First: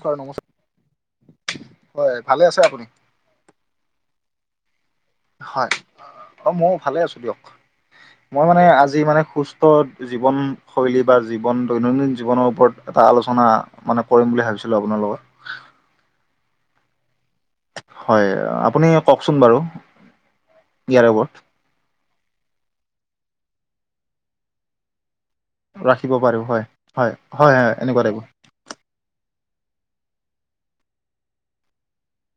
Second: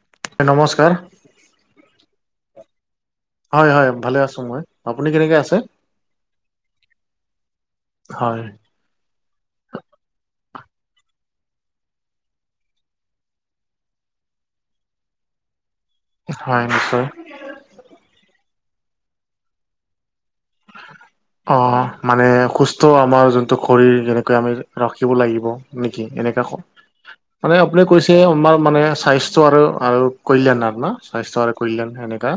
Sir নমস্কাৰ হয় ভালে আছে আপুনি, হয় হয় ভালে আছো মই, আপুনি কেনেকে, আছে হয় অ মৌ ভালে আছো দিয়ক হয় মই মানে আজি মানে খোজ, পট জীৱনশৈলী বা জীৱন দৈনন্দিন জীৱনৰ ওপৰত, এটা আলোচনা মানে কৰিম বুলি ভাবিছিলো আপোনাৰ লগত হয় নিশ্চয় হয় আপুনিয়ে কওকচোন বাৰু ইয়াৰে ওপত, অ মানে সুস্থ আমাৰ যোনটো শৰীৰ যেনেকৈ আমি ৰাখিব লাগিব, নেকি ৰাখিব পাৰো এনেকা ক হয় হয় হয় মানে হয় আপুনি এনেকুৱা কৈছে টাইপৰ আমাৰ মানে স্বা স্থ্য আৰু আৰু কল্যাণ আৰু ন স্বাস্থ্য আৰু কল্যাণ এনেকা,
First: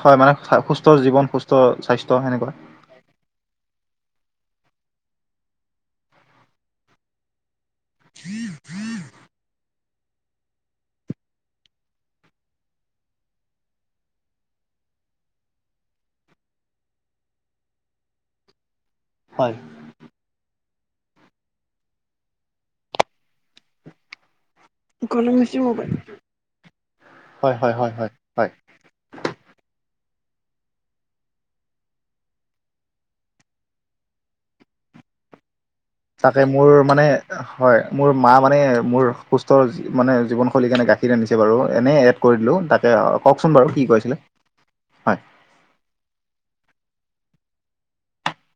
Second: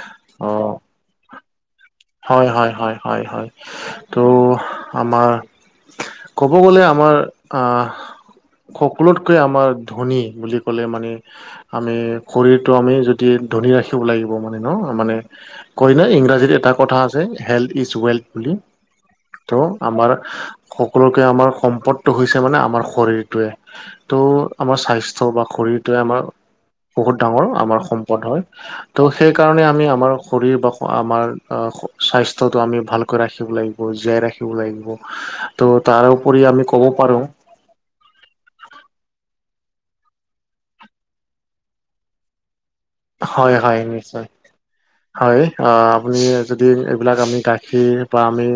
হয় মানে সুস্থ জীৱন সুস্থ স্বাস্থ্য, হয় সেনেকুৱা হয় হয় হয় হয় ত' আমাৰ ক'ব গলে আমাৰ, আহ সকলোতকৈ আমাৰ ধনী বুলি ক'লে মানে, আমি শৰীৰটো আমি যদি ধনি ৰাখিব লাগিব মানে ন মানে, কয় না ইংৰাজীত এটা কথা আছে হেল্থ ইজ ৱেল্থ বুলি হয় হয় ত' আমাৰ সকলোকে আমাৰ সম্পদটো হৈছে মানে আমাৰ শৰীৰটোৱে, টো আমাৰ স্বাস্থ্য বা শৰীৰটোৱে আমাৰ বহুত ডাঙৰ আমাৰ সম্পদ হয়। তো সেইকাৰণে আমি আমাৰ শৰীৰ বা আমাৰ, স্বাস্থ্যটো আমি ভালকৈ ৰাখিব লাগিব জীয়াই ৰাখিব লাগিব। তো তাৰ তাকে উপৰি মোৰ আমি ক'ব মানে পাৰোঁ, হয় মোৰ মা মানে মোৰ সুস্থৰ মানে জীৱনশৈলীৰ কাৰণে গাখীৰ ৰান্ধিছে বাৰু এনেই এড কৰি দিলোঁ দিলো, এ হয় কওকচোন বাৰু হয় কি নিশ্চয় কৈছিলে? হয় আ আপুনি যদি এইবিলাক আমি গাখীৰ বা আমি,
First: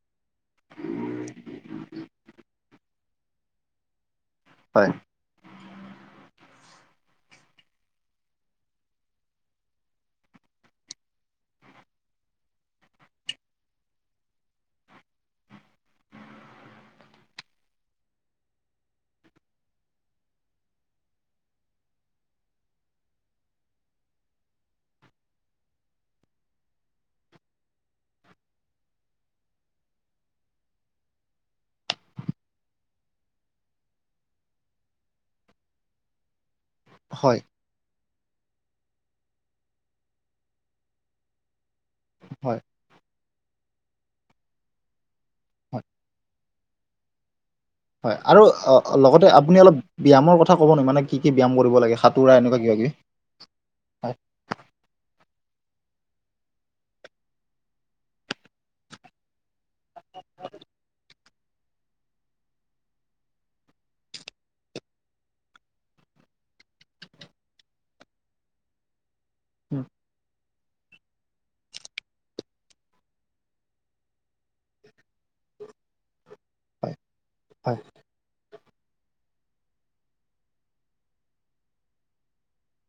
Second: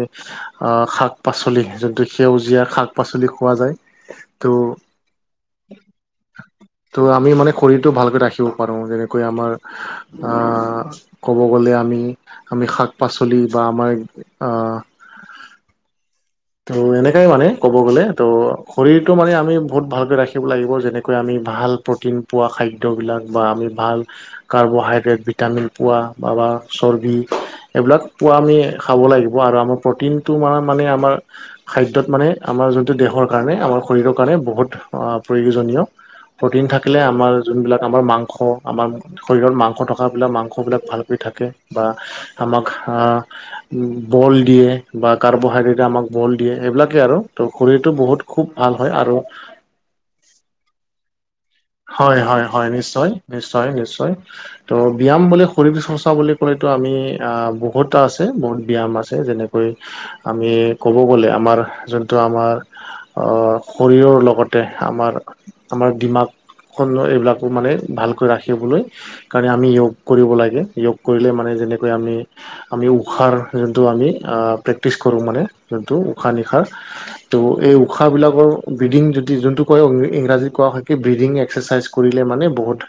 আহ শাক পাচলি যোনটো সেউজীয়া শাক পাচলি খোৱা যায়, তো' হয়। তো' আমি মানে শৰীৰটো ভালকৈ ৰাখিব পাৰো যেনে কৈ আমাৰ আ ক'ব গ'লে আমি আমি শাক পাচলি বা আমাৰ আ- ত' এনেকাই মানে ক'ব গ'লে ত' শৰীৰটো মানে আমি বহুত ভালকৈ ৰাখিব লাগিব যেনেকৈ আমি ভাল, প্ৰটিন পোৱা খাদ্যবিলাক বা আমি ভাল, কাৰ্বহাইড্ৰেট, ভিটামিন পোৱা বাবা চৰ্বি, এইবিলাক পোৱা আমি খাব লাগিব আৰু আমাৰ প্ৰটিনটো মানে মানে আমাৰ, খাদ্যত মানে আমাৰ যোনটো দেহৰ কাৰণে আমাৰ শৰীৰৰ কাৰণে বহুত অ প্ৰয়োজনীয়, প্ৰটিন থাকিলে আমাৰ হয় যোনবিলাক আমাৰ মাংস, আমাৰ শৰীৰত মাংস থকাবিলাক মাংসবিলাক ভালকৈ থাকে। বা হয় আমাক বল দিয়ে বা কাৰ্বহাইড্ৰেট হয়। আমাক- বল দিয়ে সেইবিলাকে আৰু ত শৰিৰটো হয় বহুত আৰু খুব ভাল হয় আৰু। লগতে আপুনি অলপ ব্যায়ামৰ কথা ক'ব নে মানে কি ব্যায়াম কৰিব লাগে হয় সাঁতুৰা হয় এনেকুৱা হয় কিবা কিবি। নিশ্চয় নিশ্চয় নিশ্চয়। হয় ত' ব্যায়াম বুলি শৰীৰ বিচন চাবলৈ ক'লেতো আমি আহ বহুটা আছে বহুত ব্যায়াম আছে। যেনেকৈ আমি ক'ব গ'লে আমাৰ যোনটো আমাৰ। শৰীৰৰ লগতে আমাৰ আমাৰ ডিমাগ- খণ্ড এইবিলাকো মানে ভালকৈ ৰাখিবলৈ কাৰণ আমি য়োগ কৰিব লাগে, য়োগ- কৰিলে মানে যেনেকৈ আমি- আমি উশাৰ যোনটো আমি প্ৰেক্টিছ কৰোঁ মানে যোনটো উশাহ নিশাৰ- হয় ত' এই হয় উশাহ বিলাকৰ বিডিং যদি যোনটো কয় ইংৰাজীত কোৱা হয় কি? ব্ৰিডিং এক্সাৰচাইজ কৰিলে মানে বহুত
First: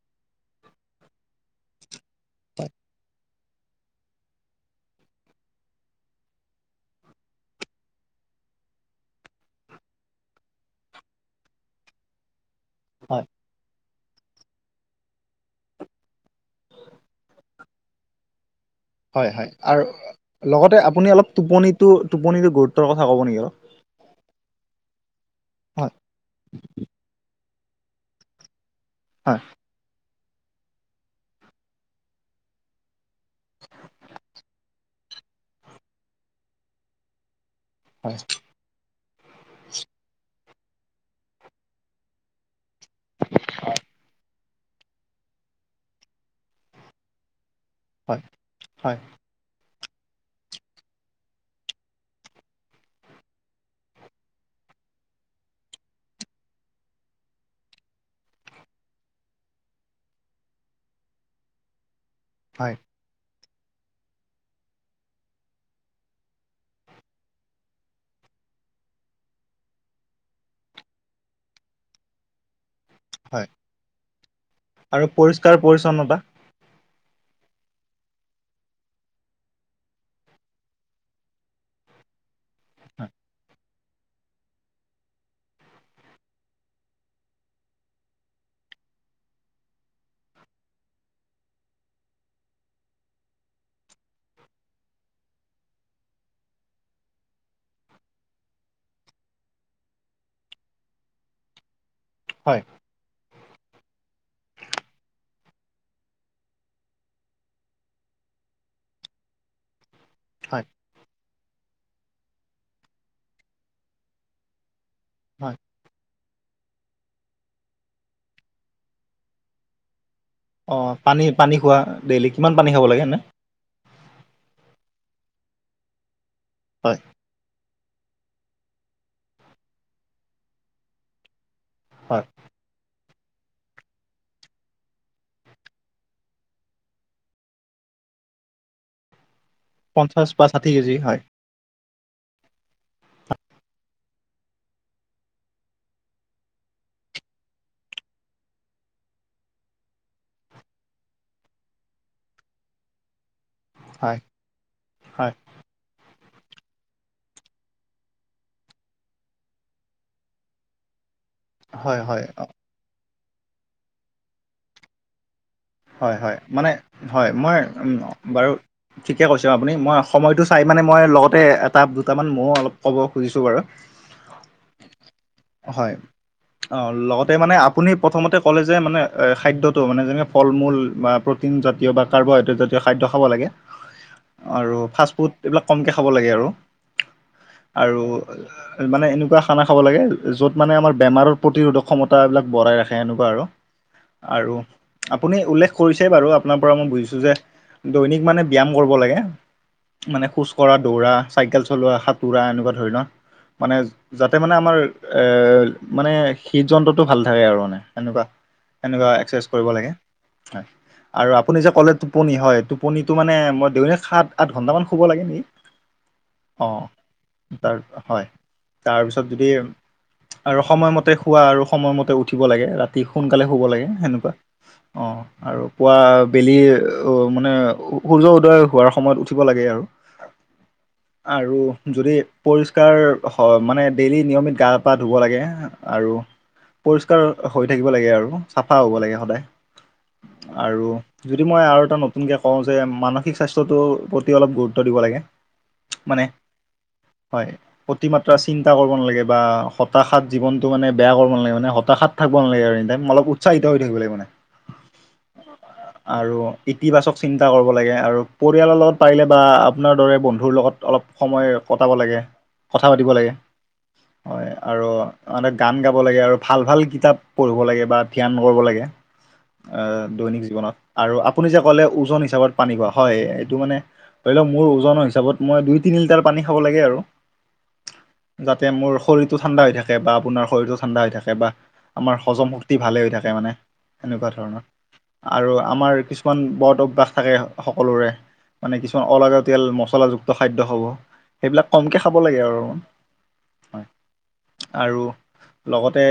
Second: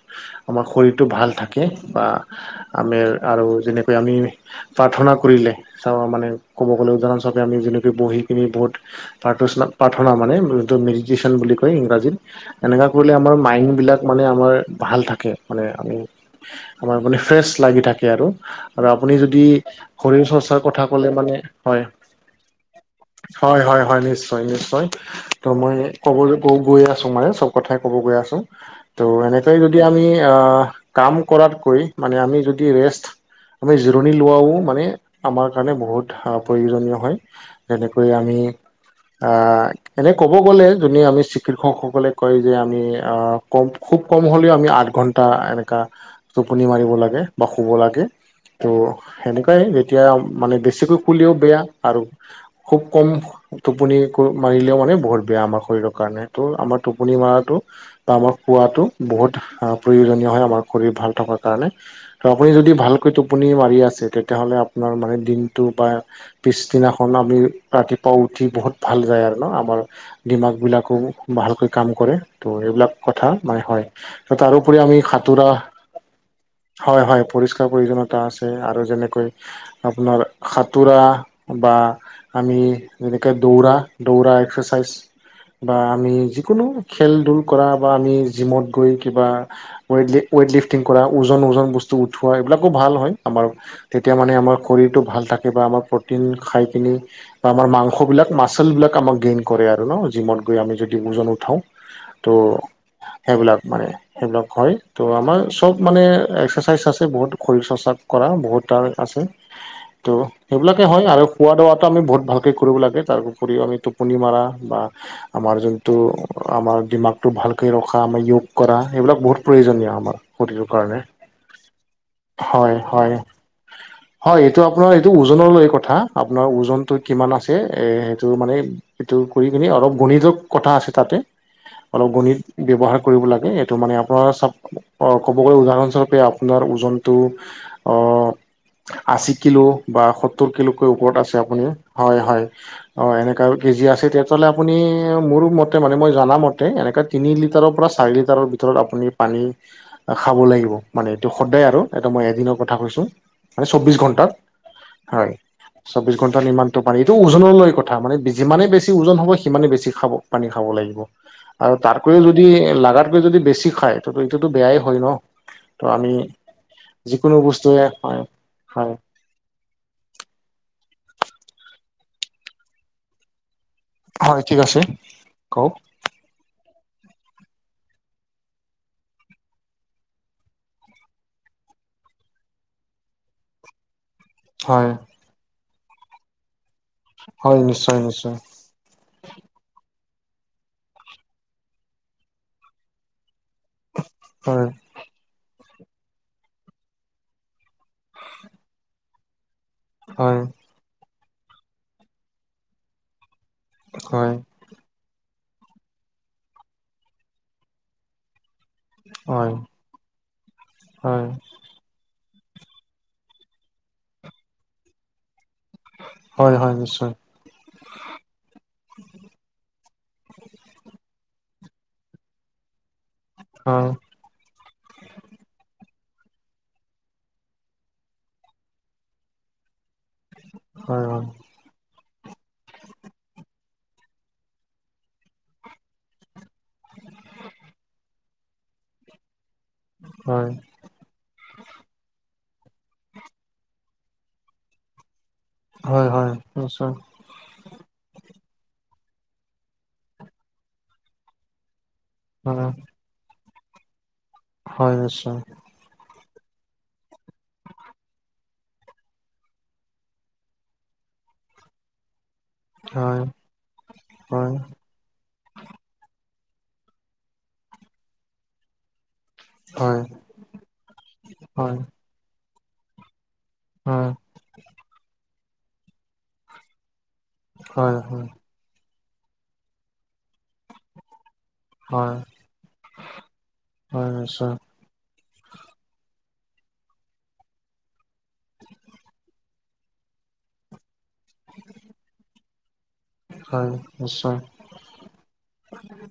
আমাৰ শৰীৰটো ভাল থাকে বা। হয় আমেৰ আৰু যেনেকৈ আমি- প্ৰাৰ্থনা কৰিলে মানে ক'ব গ'লে উদাহৰণস্বৰপে আমি যেনেকে বহি পিনি বহুত- প্ৰাৰ্থোনা, প্ৰাৰ্থনা মানে যটো মিডিজচন বুলি কয় ইংৰাজীত এনেক- হয় আমাৰ মাইনহ বিলাক মানে আমাৰ ভাল থাকে মানে আমাৰ মানে ফ্ৰেছ লাগি থাকে আৰু। আৰু আপুনি হয় যদি হয় আৰু শৰীৰ চৰ্চাৰ লগতে কথা আপুনি কলে অলপ মানে হয়। টোপনিটো টোপনিটো গুৰুত্বৰ কথা ক'ব নেকি অলপ হয় হয় হয় নিশ্চয় নিশ্চয় ত মই হয় কব গৈ গৈ আ ক কব গৈ আছো ত হয় এনেকৈয়ে যদি আমি আহ কাম কৰাতকৈ মানে আমি যদি ৰেষ্ট আমি জিৰণি লোৱাও মানে আমাৰ কাৰণে বহুত প্ৰয়োজনীয় হয় যেনেকৈ হয় আমি অ, এনে ক'ব গ'লে যোনে আমি চিকিৎসকসকলে কয় যে আমি অ, কম খুব কম হ'লেও আমি আঠ ঘন্টা এনেকা টোপনি মাৰিব লাগে। বা শুব লাগে ত হয় হয় সেনেকুৱাই যেতিয়া মানে বেছিকৈ শুলিও বেয়া আৰু খুব কম টোপনি মাৰিলেও মানে বহুত বেয়া আমাৰ শৰীৰৰ কাৰণে ত' আমাৰ টোপনি মৰাটো বা আমাৰ খোৱাটো বহুত প্ৰয়োজনীয় হয় আমাৰ শৰীৰ ভাল থকাৰ কাৰণে। ত আপুনি হয় যদি ভালকৈ টোপনি মাৰি আছে তেতিয়াহ'লে আপোনাৰ মানে দিনটো বা আৰু পিছদিনাখন আমি ৰাতিপুৱা উঠি বহুত ভাল যায় আৰু ন আমাৰ ডিমাক বিলাক ভালকৈ কাম কৰে ত' এইবিলাক কথা মানে হয় ত তাৰোপৰি আমি আৰু সাঁতোৰা পৰিষ্কাৰ পৰিচ্ছন্নতা হয় - হয় পৰিষ্কাৰ প্ৰয়োজনতা আছে আৰু যেনেকৈ আপোনাৰ সাতোৰা বা আমি হয় যেনেকৈ দৌৰা দৌৰা এক্সাৰচাইজ বা আমি যি কোনো খেল ধূল কৰা বা আমি জিমত গৈ কিবা ৱ ৱেইট লিফটিং কৰা ওজন - ওজন বস্তু উঠোৱা এইবিলাকো ভাল হয় আমাৰ। তেতিয়া মানে আমাৰ শৰীৰটো ভাল থাকে বা আমাৰ প্ৰটিন খাই পিনি বা আমাৰ মাংস বিলাক মাচল বিলাক আমাক গেইন কৰে আৰু ন জিমত গৈ আমি যদি ওজন পঠওঁ ত' হয় সেইবিলাক মানে সেইবিলাক হয় ত' আমাৰ চব মানে এক্সাৰচাইজ আছে বহুত শৰীৰ চৰ্চাপ কৰা বহুত তাৰ আছে। [inaudible] ত' সেইবিলাকে হয় আৰু খোৱাবোৱাটো আমি বহুত ভালকৈ কৰিব লাগে তাৰ উপৰিও আমি টোপনি মাৰা বা হয় আমাৰ যোনটো আমাৰ দিমাগটো ভালকৈ ৰখা আমাৰ যয়োগ কৰা এইবিলাক বহুত প্ৰয়োজনীয় আমাৰ শৰীৰৰ অ, কাৰণে পানী - পানী খোৱা ডেইলি কিমান পানী হয় খাব লাগে হয় এনেই হয় এইটো আপোনাৰ এইটো ওজন লৈ কথা। আপোনাৰ হয় ওজনতটো কিমান আছে। এ সেইটো মানে এইটো কৰি কিনে অলপ গণিত কথা আছে তাতে। অলপ হয় গণিত ব্যৱহাৰ কৰিব লাগে। এইটো মানে আপোনাৰ ক'ব গলে উদাহৰণস্বৰূপে আপোনাৰ ওজনটো অ, আশী কিলো বা পঞ্চাছ সত্তৰ ষাঠি কিলোগছকৈ কেজি ওপৰত হয় আছে আপুনি। হয়-হয় অ, এনেকা কেজি আছে। তেতিয়াহ'লে আপুনি মোৰো মতে মানে মই জনা মতে এনেকে তিনি লিটাৰৰ পৰা চাৰি লিটাৰৰ ভিতৰত আপুনি পানী খাব লাগিব মানে এইটো সদায় আৰু। এইটো মই এদিনৰ কথা কৈছো মানে চৌবিশ হয় ঘন্টাত। হয়। চৌবিশ ঘণ্টা ইমানটো পানী। এইটো ওজনলৈ কথা মানে যিমানেই বেছি ওজন হ'ব সিমানে বেছি খাব। পানী খাব লাগিব। আৰু হয় হয় তাতকৈও অ, যদি লাগাতকৈ যদি বেছি খায় ত এইটোতো বেয়াই হয় ন। ত আমি হয় - হয় মানে হয় যিকোনো মই বস্তুৱে হয় বাৰু হয় ঠিক। কৈছো আপুনি মই সময়টো চাই মানে মই লগতে এটা দুটামান মইও অলপ ক'ব খুজিছো বাৰু। হয় ঠিক আছে কওক। অঁ ললক জব গগো ঠগ্ননগতে মানে আপুনি প্ৰথমতে ক'লে যে মানে খাদ্যটো মানে যেনে ফল মূল বা প্ৰ'টিন জাতীয় বা কাৰ্বহাইড্ৰেট জাতীয় খাদ্য খাব লাগে। আৰু হয় ফাষ্ট ফুড এইবিলাক কমকৈ খাব লাগে হয় নিশ্চয় আৰু নিশ্চয় মানে এনেকুৱা খানা খাব লাগে য'ত মানে আমাৰ বেমাৰৰ প্ৰতিৰোধক ক্ষমতাবিলাক বঢ়াই ৰাখে এনেকুৱা আৰু। আৰু হয় আপুনি উল্লেখ কৰিছেই বাৰু আপোনাৰ পৰা মই বুজিছো যে দৈনিক মানে ব্যায়াম কৰিব লাগে। মানে হয় খোজ কঢ়া, দৌৰা, চাইকেল চলোৱা, সাঁতোৰা এনেকুৱা ধৰণৰ। মানে হয় যাতে মানে আমাৰ এ মানে হৃদ যন্ত্ৰটো ভাল থাকে আৰু মানে সেনেকুৱা সেনেকুৱা এক্সাৰচাইজ হয় কৰিব লাগে। হয় হয় আৰু আ আপুনি যে ক'লে টোপনি হয় টোপনিটো মানে মই দুই সাত আঠ ঘণ্টামান শুব লাগে। হয় অ হয় নিশ্চয়। তাৰ হয়। তাৰপিছত যদি আৰু সময়মতে শুৱা আৰু সময়মতে উঠিব লাগে। ৰাতি সোনকালে শুব হয় লাগে সেনেকুৱা। অঁ। আৰু পুৱা বেলি অঁ মানে সূৰ্য উদয় হোৱাৰ সময়ত উঠিব লাগে আৰু। [unintelligible] হয় হয়। আৰু যদি পৰিষ্কাৰ হ মানে ডেইলি নিয়মিত গা পা ধুব লাগে আৰু পৰিষ্কাৰ হৈ থাকিব লাগে আৰু চাফা হ'ব লাগে সদায়। হয়। আৰু যদি মই আৰু এটা নতুনকে কওঁ যে মানসিক স্বাস্থ্যটোৰ প্ৰতি অলপ গুৰুত্ব দিব লাগে। হয় মানে হয় নিশ্চয়। হয়, অতিমাত্ৰা চিন্তা কৰিব নালাগে বা হতাশাত জীৱনটো মানে বেয়া কৰিব নালাগে মানে হতাশাত শাত থাকিব নালাগে হয় আৰু এনি টাইম। অলপ উৎসাহিত হৈ থাকিব লাগে মানে। হয় নিশ্চয়। আৰু ইতিবাচক চিন্তা কৰিব লাগে আৰু পৰিয়ালৰ লগত পাৰিলে বা আপোনাৰ দৰে বন্ধুৰ লগত অলপ সময় কটাব লাগে কথা পাতিব হয় লাগে। হয় আৰু মানুহে গান গাব লাগে আৰু ভাল ভাল কিতাপ পঢ়িব লাগে বা ধ্যান কৰিব লাগে। হয় অহ দৈনিক জীৱনত আৰু আপুনি যে হয় ক'লে ওজন হিচাপত পানী খোৱা হয় এইটো মানে হয় ধৰি লৱক মোৰ ওজনৰ হিচাপত মই দুই তিনি লিটাৰ পানী খাব লাগে আৰু হয় হয়। যাতে মোৰ শৰীৰটো ঠাণ্ডা হৈ থাকে বা আপোনাৰ শৰীৰটো ঠাণ্ডা হৈ থাকে বা হয় আমাৰ হজম শক্তি ভালে হৈ থাকে মানে হয় সেনেকুৱা। নিশ্চয় আৰু আমাৰ কিছুমান বদ অভ্যাস থাকে সকলোৰে। মানে কিছুমান অলাগতিয়াল মচলাযুক্ত খাদ্য হ'ব। সেইবিলাক কমকে খাব লাগে আৰু। হয় নিশ্চয়। আৰু লগতে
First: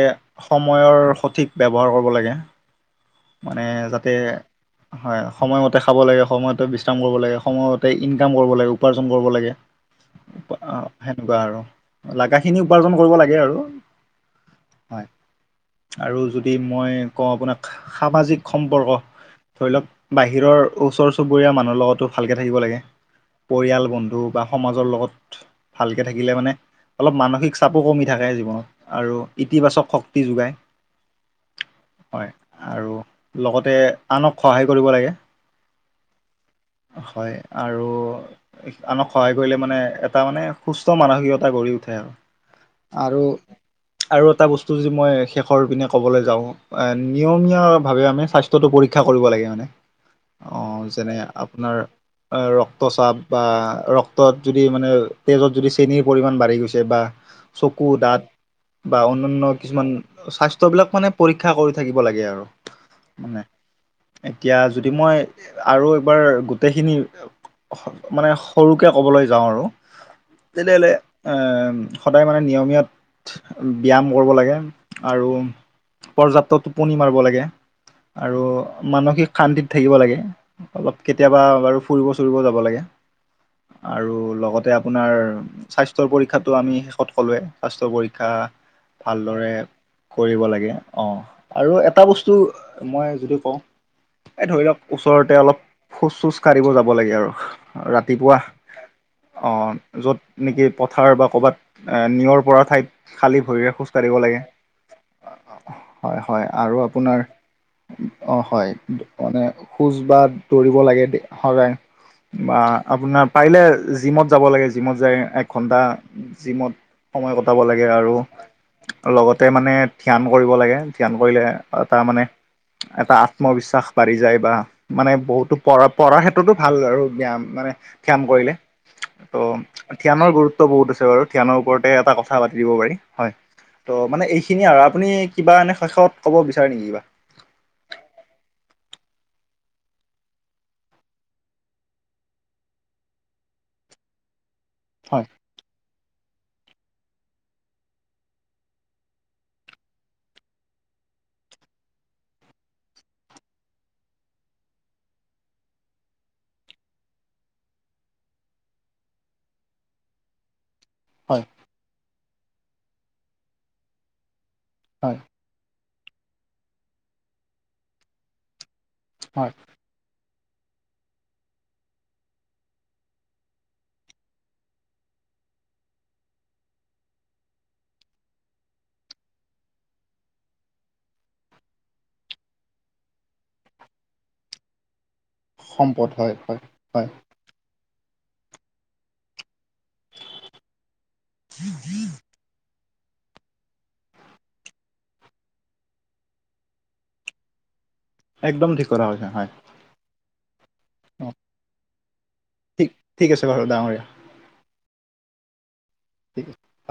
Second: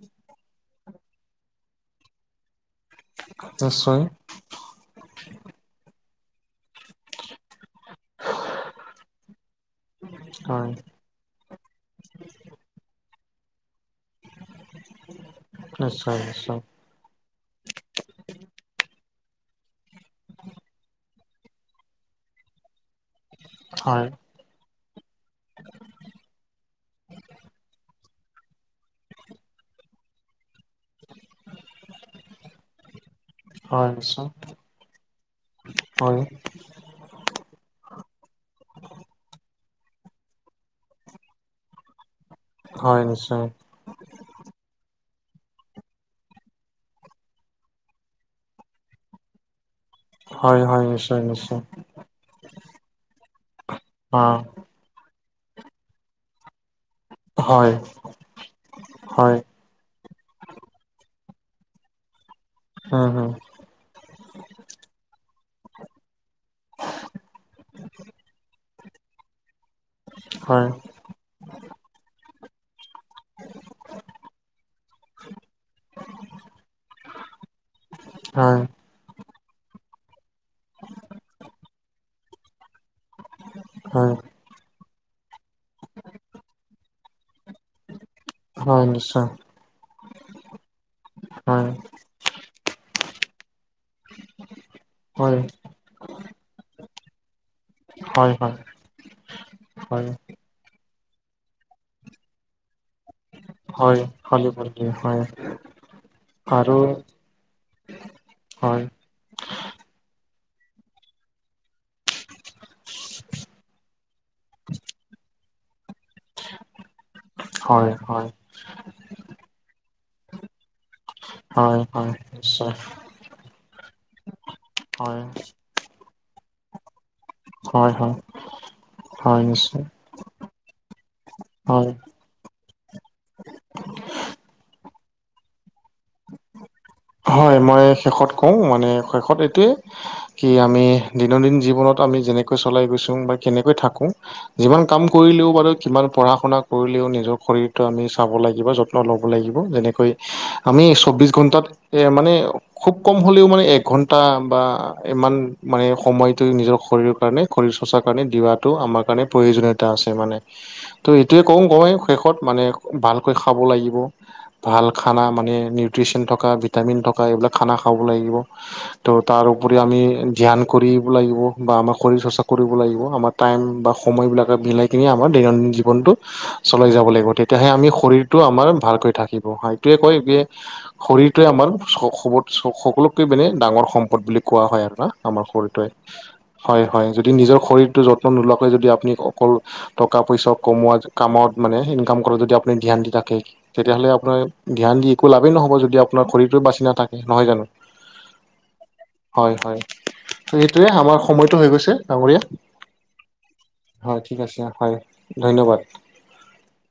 সময়ৰ সঠিক ব্যৱহাৰ কৰিব লাগে। মানে নিশ্চয় যাতে হয় সময়মতে খাব লাগে, সময়তে বিচ বিশ্ৰাম কৰিব লাগে, সময়তে ইনকাম কৰিব লাগে উপাৰ্জন কৰিব লাগে। হয় সেনেকুৱা আৰু লাগাখিনি উপাৰ্জন কৰিব লাগে আৰু হয়, নিশ্চয় আৰু যদি নিশ্চয় মই কওঁ আপোনাক। সামাজিক সম্পৰ্ক ধৰি লৱক বাহিৰৰ ওচৰ চুবুৰীয়া মানুহৰ লগতো ভালকে থাকিব লাগে, পৰিয়াল হয় বন্ধু বা সমাজৰ লগত। ভালকে থাকিলে মানে অলপ মানসিক চাপো কমি থাকে জীৱনত আৰু ইতিবাচক শক্তি যোগায়। হয়। আৰু লগতে হয় নিশ্চয় আনক সহায় কৰিব লাগে। হয় হয় আৰু আনক সহায় কৰিলে মানে এটা মানে সুস্থ মানসিকতা গঢ়ি উঠে আৱ। হয় আৰু নিশ্চয় আৰু এটা বস্তু যি মই শেষৰ পিনে ক'বলৈ যাওঁ এ নিয়মীয়া ভাৱে আমি স্বাস্থ্যটো পৰীক্ষা কৰিব লাগে মানে। হয় অঁ হয় যেনে নিশ্চয় নিশ্চয় আপোনাৰ অ ৰক্তচাপ বা অ ৰক্তত যদি মানে তেজত যদি চেনীৰ পৰিমাণ বাঢ়ি গৈছে বা হয় চকু দাঁত বা হয় অন্যান্য কিছুমান স্বাস্থ্য বিলাক মানে পৰীক্ষা কৰি থাকিব লাগে আৰু উম হম মানে। এতিয়া যদি মই আৰু একবাৰ গোটেইখিনি মানে সৰুকে ক'বলৈ যাওঁ আৰু হয় তেনেহ'লে। এ সদায় মানে নিয়মীয়াত ব্যায়াম কৰিব লাগে। আৰু পৰ্যাপ্ত টোপনি মাৰিব লাগে আৰু হয় মানসিক শান্তিত থাকিব লাগে অলপ কেতিয়াবা বাৰু ফুৰিব চুৰিব যাব লাগে। আৰু হয় লগতে আপোনাৰ স্বাস্থ্যৰ পৰীক্ষাটো আমি শেষত ক'লোৱে। স্বাস্থ্য পৰীক্ষা হয় নিশ্চয় ভালদৰে কৰিব লাগে অ হয় আৰু এটা বস্তু মই যদি কও এ ধৰি লওক হয় ওচৰতে অলপ খোজ চোজ কাঢ়িব যাব লাগে আৰু হয় ৰাতিপুৱা হয় অহ হয় য'ত নেকি পথাৰ বা ক'ৰবাত এ নিয়ৰ পৰা ঠাইত খালী ভৰিৰে খোজকাঢ়িব লাগে। সেইটোৱে হয়। হয় হয় আৰু আপোনাৰ অ হয়। মানে খোজ বা দৌৰিব লাগে সদায়। বা আপোনাৰ পাৰিলে জিমত যাব লাগে জিমত যাই এক ঘন্টা, জিমত সময় কটাব লাগে হয় আৰু হয় লগতে মানে ধ্যান কৰিব লাগে। ধ্যান কৰিলে হয় হয় তাৰমানে নিশ্চয় এটা আত্মবিশ্বাস বাঢ়ি যায় বা মানে হয় বহুতো পঢ়া পঢ়াৰ ক্ষেত্ৰতো ভাল আৰু ব্যায়াম। মানে হয় হয় ধ্যান কৰিলে হয় ত' নিশ্চয় ধ্যানৰ গুৰুত্ব বহুত আছে বাৰু ধ্যানৰ ওপৰতে হয় এটা কথা থা পাতি দিব পাৰি হয়। ত মানে এইখিনিয়ে আৰু আপুনি কিবা এনে শৈশৱত ক'ব বিচাৰে নেকি কিবা। হয় মই শেষত কও মানে শেষত এইটোয়ে কি আমি দৈনন্দিন জীৱনত আমি যেনেকৈ চলাই গৈছো বা কেনেকৈ থাকো যিমান কাম হয় কৰিলেও বাৰু কিমান পঢ়া শুনা কৰিলেও নিজৰ শৰীৰটো আমি চাব লাগিব, যত্ন ল'ব লাগিব। যেনেকৈ আমি চৌব্বিছ ঘণ্টাত এ মানে- খুব কম হ'লেও মানে এঘন্টা বা ইমান মানে সময়তো নিজৰ শৰীৰৰ কাৰণে শৰীৰ চৰ্চাৰ কাৰণে দিয়াতো আমাৰ কাৰণে প্ৰয়োজনীয়তা আছে মানে। টিক তো এইটোৱে কও গৈ শেষত মানে ভালকৈ খাব লাগিব ভাল হয় খানা মানে, মানে নিউতিছিয়ান থকা ভিটামিন থকা এই বিলাক খানা খাব লাগিব। ত তাৰ হয় ওপৰি আমি ধ্যান কৰিব লাগিব বা আমাৰ শৰীৰ চৰ্চা কৰিব লাগিব আমাৰ টাইম বা সময়বিলাকে মিলাই কিনি আমাৰ দৈনন্দিন জীৱনটো চলাই যাব লাগিব তেতিয়াহে আমি শৰীৰটো আমাৰ ভালকৈ থাকিব সেইটোৱে কয় যে শৰীৰটোৱে আমাৰ চবত সকলোতকে মানে ডাঙৰ সম্পদ বুলি কোৱা হয় আৰু ন। আমাৰ শৰীৰটোৱে হয় হয় যদি নিজৰ শৰীৰটো যত্ন নোলোৱাকৈ যদি আপুনি অকল টকা পইচা কমোৱা কামত মানে সেই- কাম কৰ যদি আপুনি ধ্যান দি থাকে। তেতিয়াহ'লে আপোনাৰ ধ্যান দি একো লাভেই নহব যদি আপোনাৰ শৰীৰটোৱে বাছি নাথাকে। নহয় জানো? একদম ঠিক কথা কৈছা হয়। সেইটোয়ে আমাৰ অ সময়তো হৈ গৈছে ডাঙৰীয়া, ঠিক ঠিক আছে বাৰু ডাঙৰীয়া হয় ঠিক আছে হয় ধন্যবাদ। ঠিক আছে। হয়